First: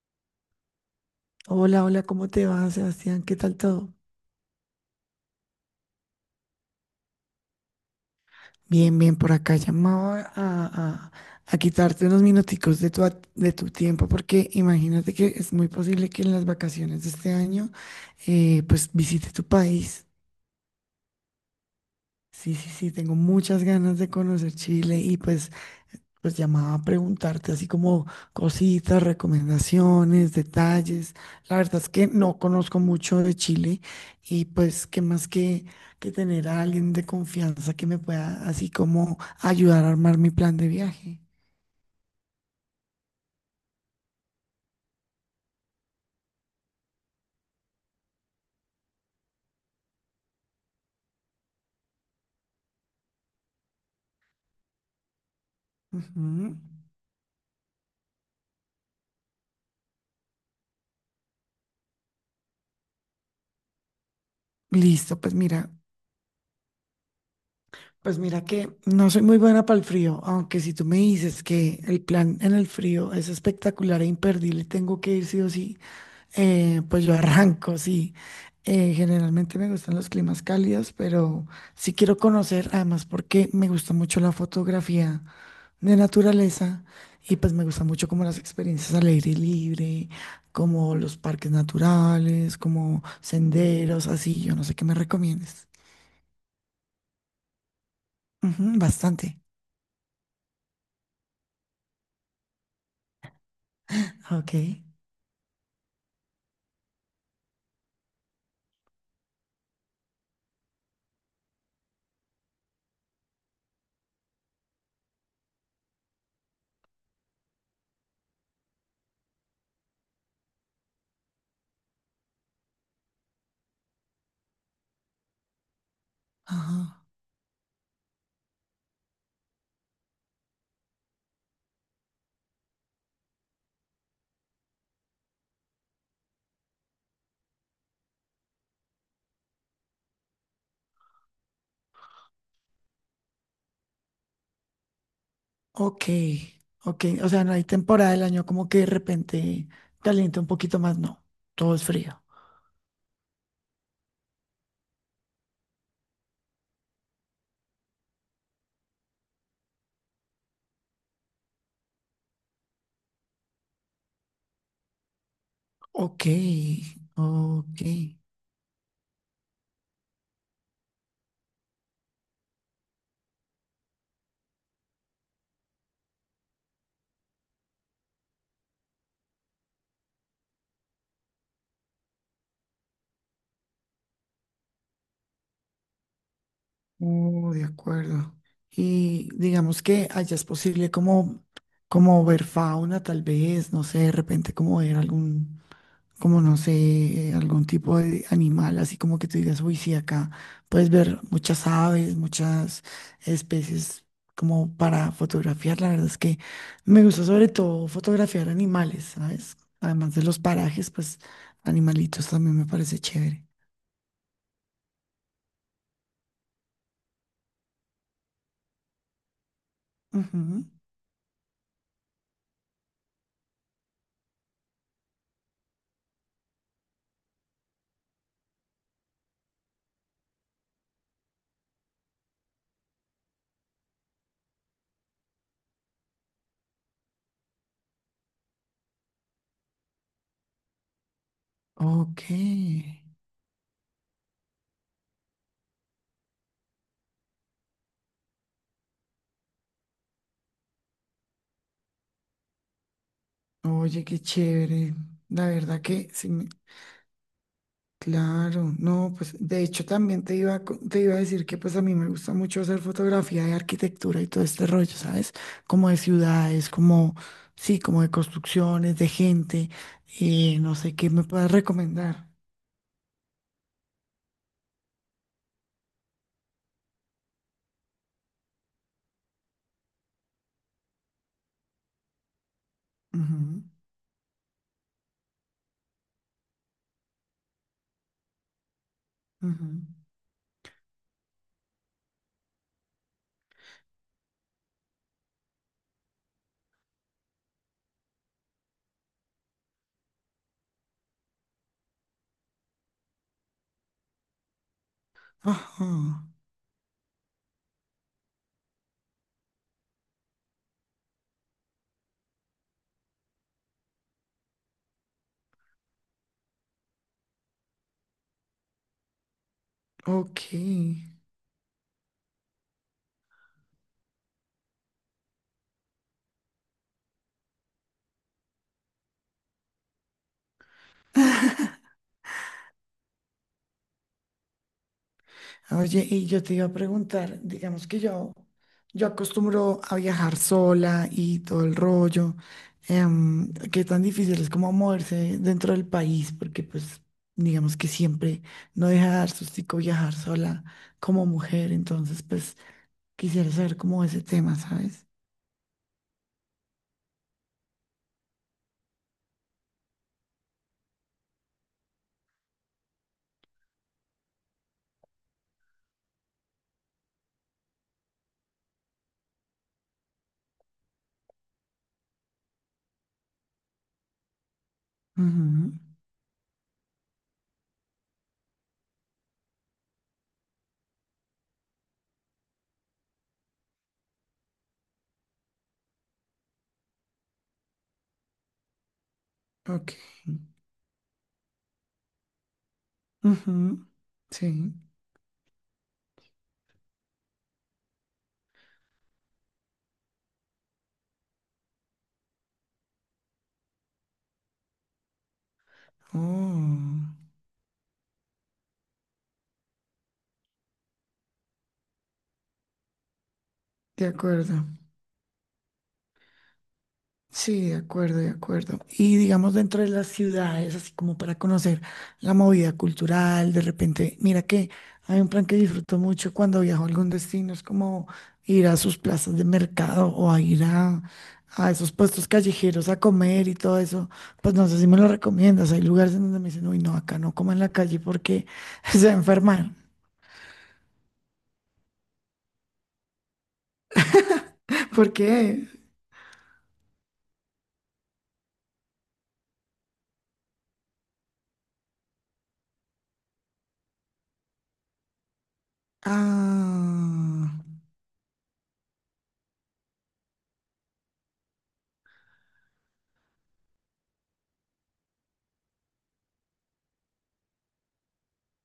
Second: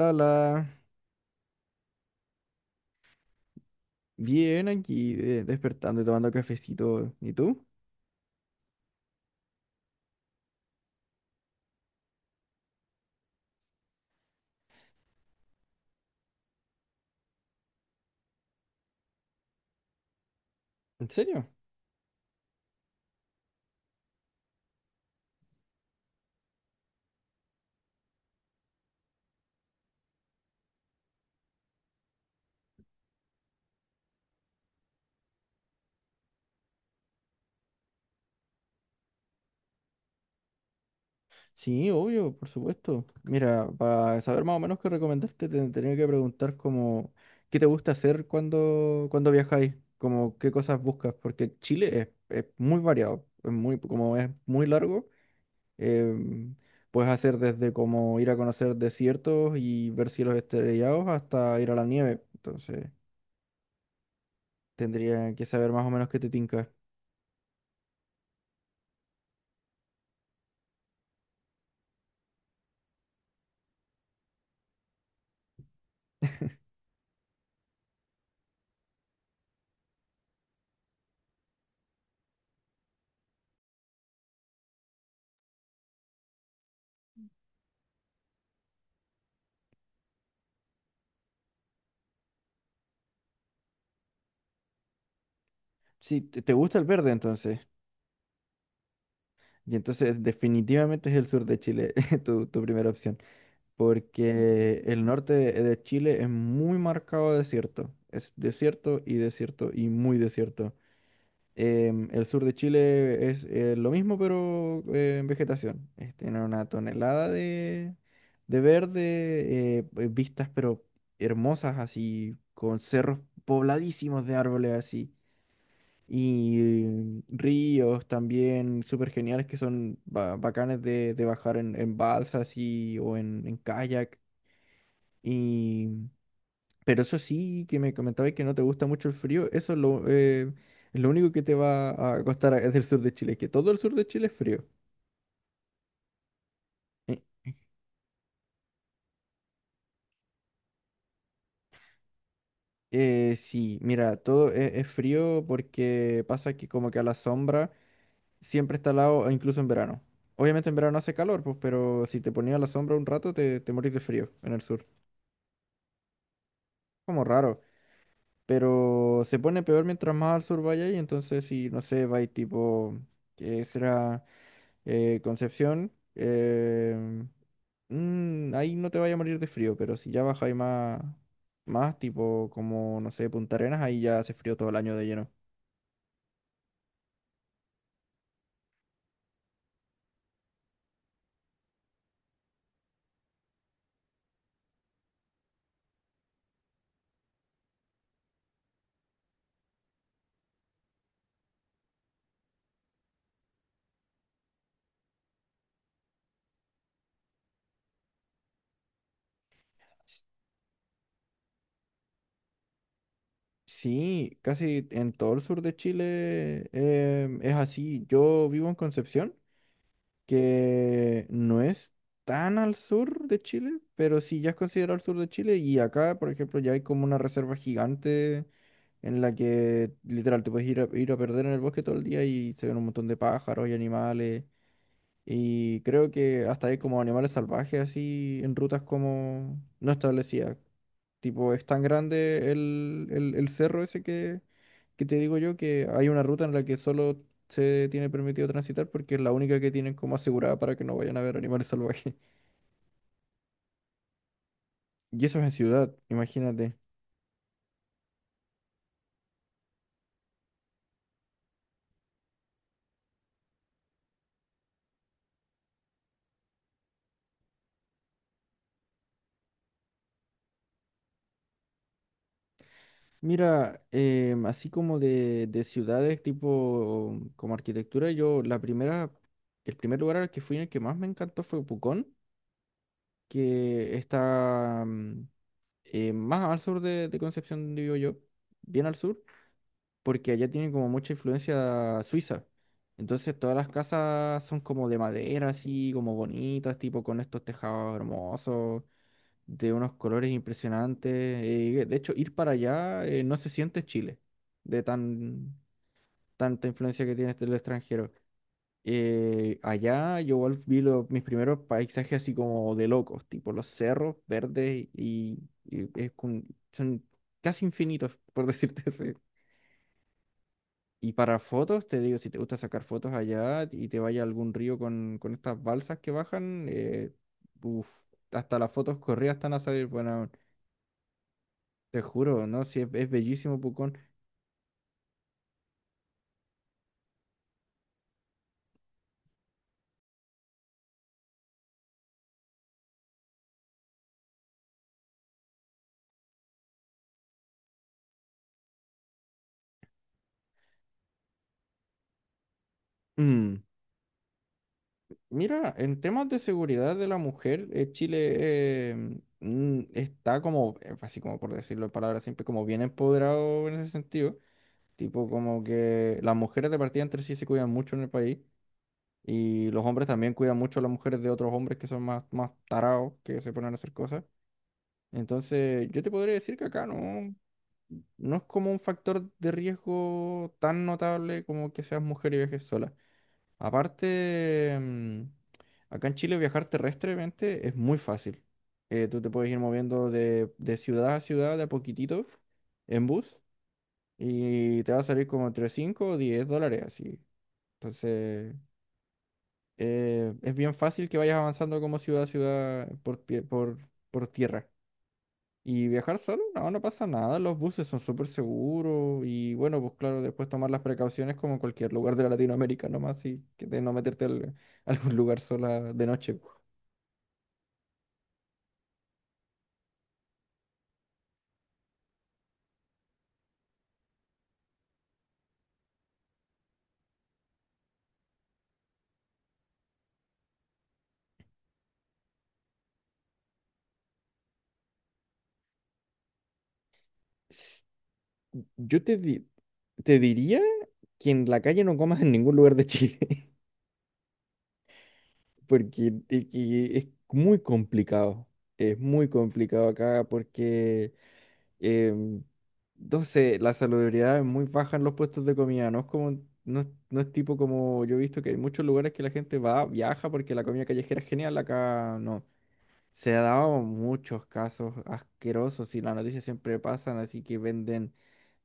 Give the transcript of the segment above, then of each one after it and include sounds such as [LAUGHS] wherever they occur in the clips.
La la, Hola, hola, ¿cómo te va, Sebastián? ¿Qué tal todo? bien aquí, de- despertando y tomando cafecito. ¿Y tú? Bien, bien, por acá llamaba a quitarte unos minuticos de tu tiempo porque imagínate que es muy posible que en las vacaciones de este año pues visite tu país. ¿En serio? Sí, sí, sí, tengo muchas ganas de conocer Chile y pues pues llamaba a preguntarte así como cositas, recomendaciones, detalles. La verdad es que no conozco mucho de Chile y pues qué más que tener a alguien de confianza que me pueda así como ayudar a armar mi plan de viaje. Sí, obvio, por supuesto. Mira, para saber más o menos qué recomendarte, te tenía que preguntar como qué te gusta hacer cuando viajáis, como qué cosas buscas, porque Chile es muy variado, es muy, como es muy largo, em, Ujú. puedes hacer desde como ir a conocer desiertos y ver cielos estrellados hasta ir a la nieve. Entonces, Listo, tendría que saber más o menos qué te tinca. pues mira que no soy muy buena para el frío, aunque si tú me dices que el plan en el frío es espectacular e imperdible, tengo que ir sí o sí. Pues yo arranco, sí. Generalmente me gustan los climas cálidos, pero sí quiero conocer, además porque me gusta mucho la fotografía de naturaleza y pues me gusta mucho como las experiencias al aire libre, como los parques naturales, como senderos, así. Yo no sé qué me recomiendes. Sí, te gusta el verde entonces. Ujú, bastante. Y entonces definitivamente es el sur de Chile [LAUGHS] tu primera opción, Ok. porque el norte de Chile es muy marcado desierto. Es desierto y desierto y muy desierto. El sur de Chile es lo mismo, pero en vegetación. Es- tiene una tonelada de verde, vistas pero hermosas así, con cerros pobladísimos de árboles así. Ajá. Y ríos también súper geniales que son ba- bacanes de bajar en balsas y, o en kayak. Y, pero eso sí, que me comentabas que no te gusta mucho el frío, eso es lo único que te va a costar es [LAUGHS] del sur de Chile, que todo el sur de Chile es frío. Ok. Ok. Eh, O sea, no hay temporada del año como que de repente calienta un poquito más, no. Todo es frío. Sí, mira, todo es frío porque pasa que como que a la sombra siempre está al lado, incluso en verano. Obviamente en verano hace calor, pues, pero si te ponías a la sombra un rato te, te morís de frío en el sur. Ok, Como raro, ok. pero se pone peor mientras más al sur vaya y entonces si, no sé, vais tipo, que será Concepción, ahí no te vaya a morir de frío, pero si ya baja y más, más tipo como, no sé, Punta Arenas, ahí ya hace frío todo el año de lleno. Oh, de acuerdo. Y digamos que allá es posible como, como ver fauna, tal vez, no sé, de repente como ver algún, como no sé, algún tipo de animal, así como que tú digas, uy, sí, acá puedes ver muchas aves, muchas especies como para fotografiar. La verdad es que me gusta sobre todo fotografiar animales, ¿sabes? Además de los parajes, pues animalitos también me parece chévere. Sí, casi en todo el sur de Chile es así. Yo vivo en Concepción. Ujú. Que no es tan al sur de Chile, pero sí ya es considerado al sur de Chile. Y acá, por ejemplo, ya hay como una reserva gigante en la que literal te puedes ir a, ir a perder en el bosque todo el día y se ven un montón de pájaros y animales. Y creo que hasta hay como animales salvajes así en rutas como no establecidas. Tipo, es tan Ok. grande el cerro ese que te digo yo que hay una ruta en la que solo se tiene permitido transitar porque es la única que tienen como asegurada para que no vayan a ver animales salvajes. [LAUGHS] Oye, qué chévere. Y eso es La en verdad ciudad, que sí, me- imagínate. claro. No, pues de hecho también te iba a decir que pues a mí me gusta mucho hacer fotografía de arquitectura y todo este rollo, ¿sabes? Como de ciudades, como, sí, como de construcciones, de gente. Y no sé qué me puedas recomendar. Mira, así como de ciudades tipo como arquitectura, yo la primera, el primer lugar al que fui en el que más me encantó fue Pucón, Ujú, que está más al sur de Concepción, digo yo, bien al sur, ujú. porque allá tienen como mucha influencia suiza. Entonces todas las casas son como de madera, así como bonitas, tipo con estos tejados hermosos, de unos colores impresionantes. De hecho, ir para allá no se siente Chile, de tan, Ajá. tanta influencia que tiene este- el extranjero. Allá yo igual vi lo- mis primeros paisajes así como de locos, tipo los cerros verdes y es con- son casi infinitos, por [LAUGHS] decirte así. Ok. Y para fotos, te digo, si te gusta sacar fotos allá y te vaya a algún río con estas balsas que bajan, uf, hasta las fotos corridas están a salir, bueno, te juro, ¿no? Si es, es bellísimo, Pucón. Oye, y yo te iba a preguntar, digamos que yo acostumbro a viajar sola y todo el rollo, qué tan difícil es como moverse dentro del país, porque pues digamos que siempre no deja de dar sustico viajar sola como mujer, entonces pues quisiera Mm, saber cómo ese tema, ¿sabes? Mira, en temas de seguridad de la mujer, Chile está como, así como por decirlo en palabras siempre como bien empoderado en ese sentido. Tipo como que las mujeres de partida entre sí se cuidan mucho en el país y los hombres también cuidan mucho a las mujeres de otros hombres que son más, más tarados, que se ponen a hacer cosas. Ujú, Entonces, yo te podría decir que acá no, no es como un factor de riesgo tan notable como que seas mujer y viajes sola. Aparte, acá en Chile viajar terrestremente es muy fácil. Tú te puedes ir ok. moviendo de ciudad a ciudad de a poquitito en bus Ujú, sí. y te va a salir como entre 5 o 10 dólares así. Entonces, es bien fácil que vayas avanzando como ciudad a ciudad por, pie- por tierra. Y viajar solo, no, no Oh, pasa nada, los buses son súper seguros y bueno, pues claro, después tomar las precauciones como en cualquier lugar de la Latinoamérica nomás y que de no de meterte al- acuerdo. [LAUGHS] a algún lugar sola de noche. Sí, de acuerdo, de acuerdo. Y digamos dentro de las ciudades, así como para conocer la movida cultural, de repente, mira que hay un plan que disfruto mucho cuando viajo a algún destino, es como ir a sus plazas de mercado o a ir a esos puestos callejeros a comer y todo eso. Pues no sé si me lo recomiendas. Hay lugares en donde me dicen, uy, no, acá no coman en la S- calle porque [LAUGHS] yo se va te, a di- enfermar. te diría que en la calle no comas en ningún lugar de Chile, Porque, [LAUGHS] porque e- que es muy complicado acá porque Em, entonces, la saludabilidad es muy baja en los puestos de comida, no es como, no, es no es ah, tipo como yo he visto que hay muchos lugares que la gente va, viaja porque la comida callejera es genial, acá no. Se ha dado muchos casos asquerosos y las noticias siempre pasan, así que venden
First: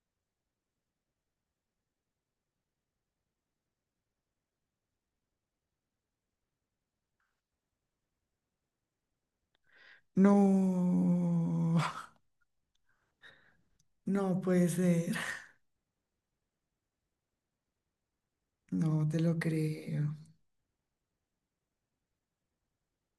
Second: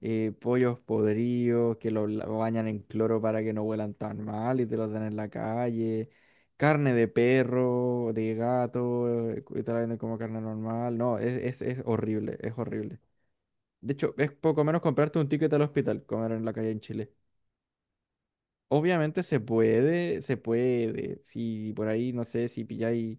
pollos podridos, que los la- bañan en cloro para que no huelan tan mal y te los dan en la calle. Carne de perro, de gato, y te la venden como carne normal. No, no, es horrible, es horrible. De hecho, es no poco puede menos ser. comprarte un ticket al hospital, comer en la calle en Chile. No te Obviamente lo se creo. puede, se puede. Si por ahí, no sé, si pilláis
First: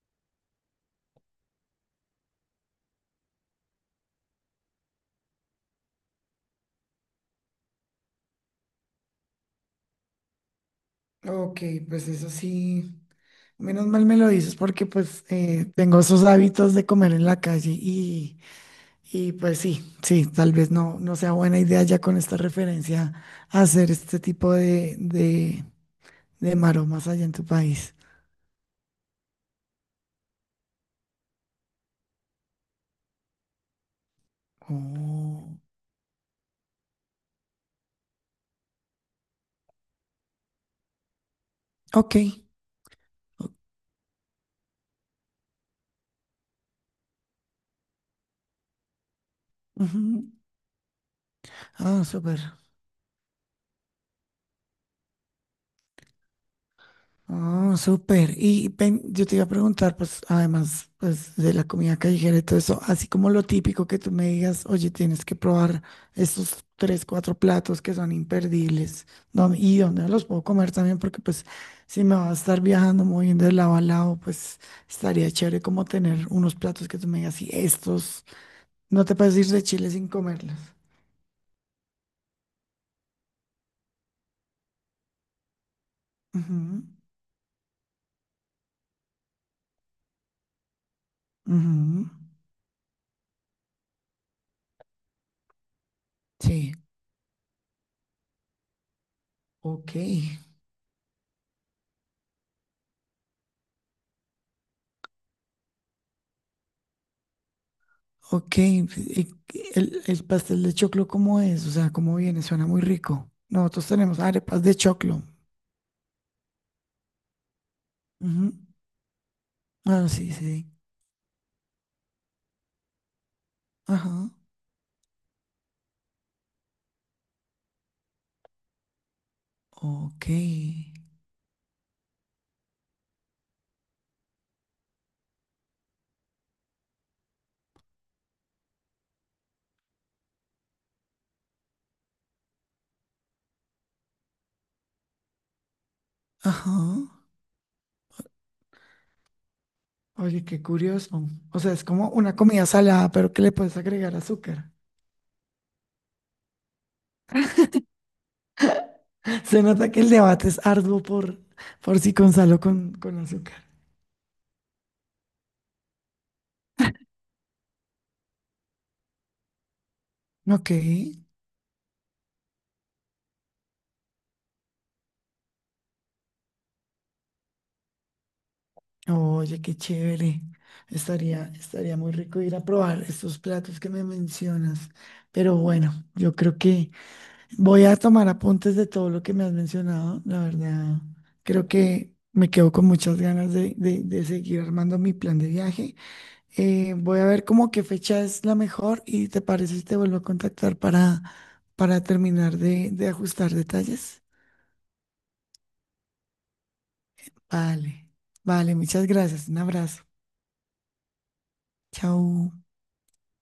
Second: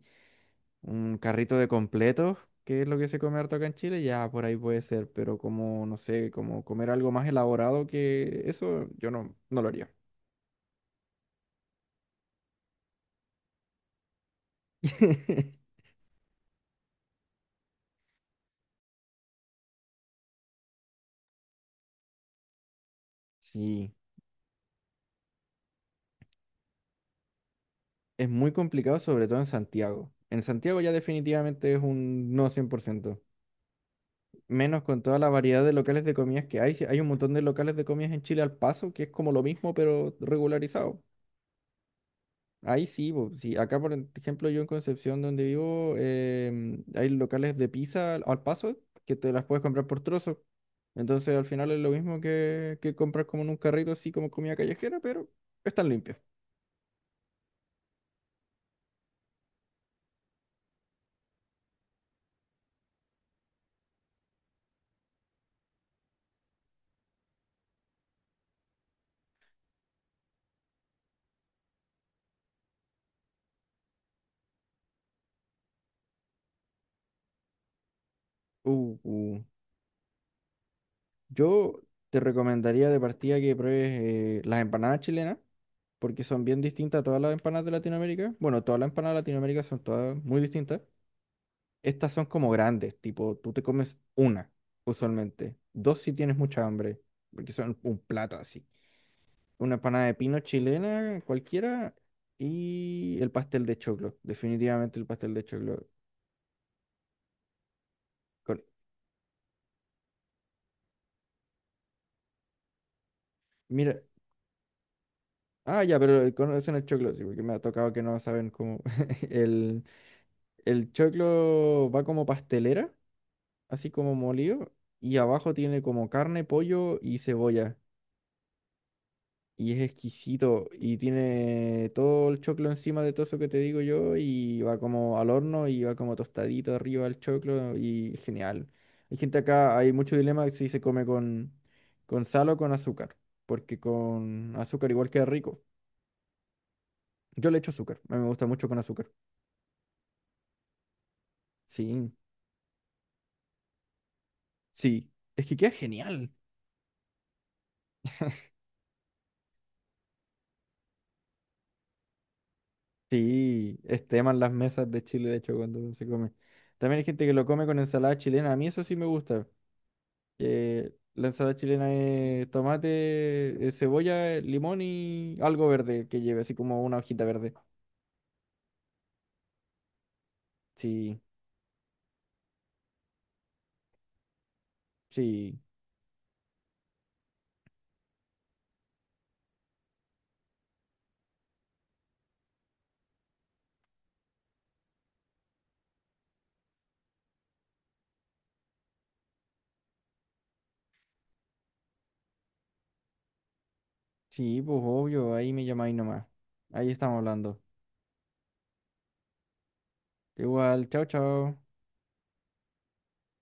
un carrito de completos, que es lo que se come harto acá en Chile, ya por ahí puede ser. Pero como, no sé, como comer algo más elaborado que eso, yo no, no lo haría. Ok, pues eso sí. Menos mal me lo dices porque pues [LAUGHS] tengo esos hábitos de comer en la calle y pues sí, sí, tal vez no, no sea buena idea ya con esta referencia hacer Sí, este tipo de maromas allá en tu país. es muy complicado, sobre todo en Santiago. En Santiago ya definitivamente es un no 100%. Menos con toda la Oh, variedad de locales de comidas que hay. Si hay un montón de locales de comidas en Chile al paso, que es como lo mismo, pero regularizado. ok. Ahí sí, bo, o- sí. Acá, por ejemplo, yo en Concepción, donde vivo, hay locales de pizza al paso que te las puedes comprar por ujú. trozos. Entonces, al final es lo Ah, mismo súper. Que comprar como en un carrito, así como comida callejera, pero están limpias. Oh, súper. Y ven, yo te iba a preguntar, pues, además, pues, de la comida callejera y todo eso, así como lo típico que tú me digas, oye, tienes que probar estos tres, cuatro platos que son imperdibles, ¿dó- y dónde los puedo comer también, porque pues, si me va a estar viajando, moviendo de lado a lado, pues, estaría chévere como tener unos platos que tú me digas, y estos, Uh, no te puedes uh. ir de Chile sin comerlos. Yo te recomendaría de partida que pruebes las empanadas chilenas, porque son bien Ujú, distintas a todas las empanadas de Latinoamérica. Bueno, todas las empanadas de Latinoamérica son todas muy distintas. ujú. Estas son como grandes, tipo, tú te comes una, usualmente. Dos si tienes mucha Sí, hambre, porque son un plato así. Una ok. empanada de pino chilena, cualquiera, y el pastel de choclo, definitivamente el pastel de choclo. Ok, Con- y el pastel de choclo, ¿cómo es? O sea, ¿cómo viene? Suena muy rico. Nosotros mira, tenemos arepas de choclo. ah, ya, pero conocen el choclo, sí, porque me ha tocado que no Ujú. saben cómo [LAUGHS] el... Ah, sí, sí. El choclo va como pastelera, así Ajá. como molido, y abajo tiene como carne, pollo y cebolla. Y es Ok. exquisito, y tiene todo el choclo encima de todo eso que te digo yo, y va como al horno, y va como tostadito arriba el choclo, y genial. Hay gente acá, hay mucho dilema si se come con sal o con azúcar, porque con azúcar igual queda rico. Ajá. Yo le echo azúcar, a mí me gusta mucho con azúcar. Oye, qué curioso. O sea, es como Sí, una comida salada, pero que le puedes agregar azúcar. sí, es que queda genial. [LAUGHS] Se nota que el debate es arduo por si con sal o con azúcar. Sí, esteman las mesas de Chile, de hecho, cuando se come. También hay gente que lo come con ensalada chilena. A mí eso sí me gusta. Ok. Que la ensalada chilena es tomate, cebolla, limón y algo verde que lleve, así como una hojita verde. Oye, qué chévere. Sí, Estaría, estaría muy rico ir a probar estos platos que me mencionas. Pero sí, bueno, yo creo que voy a tomar apuntes de todo lo que me has mencionado. La verdad, creo que me quedo con muchas ganas de seguir armando mi plan de viaje. Voy a ver como qué fecha es la mejor y te parece si te vuelvo a contactar para terminar de ajustar detalles. sí, pues obvio, ahí me llamáis nomás. Ahí estamos hablando. Vale, vale, muchas gracias. Un abrazo. Igual, chao, chao. Chao.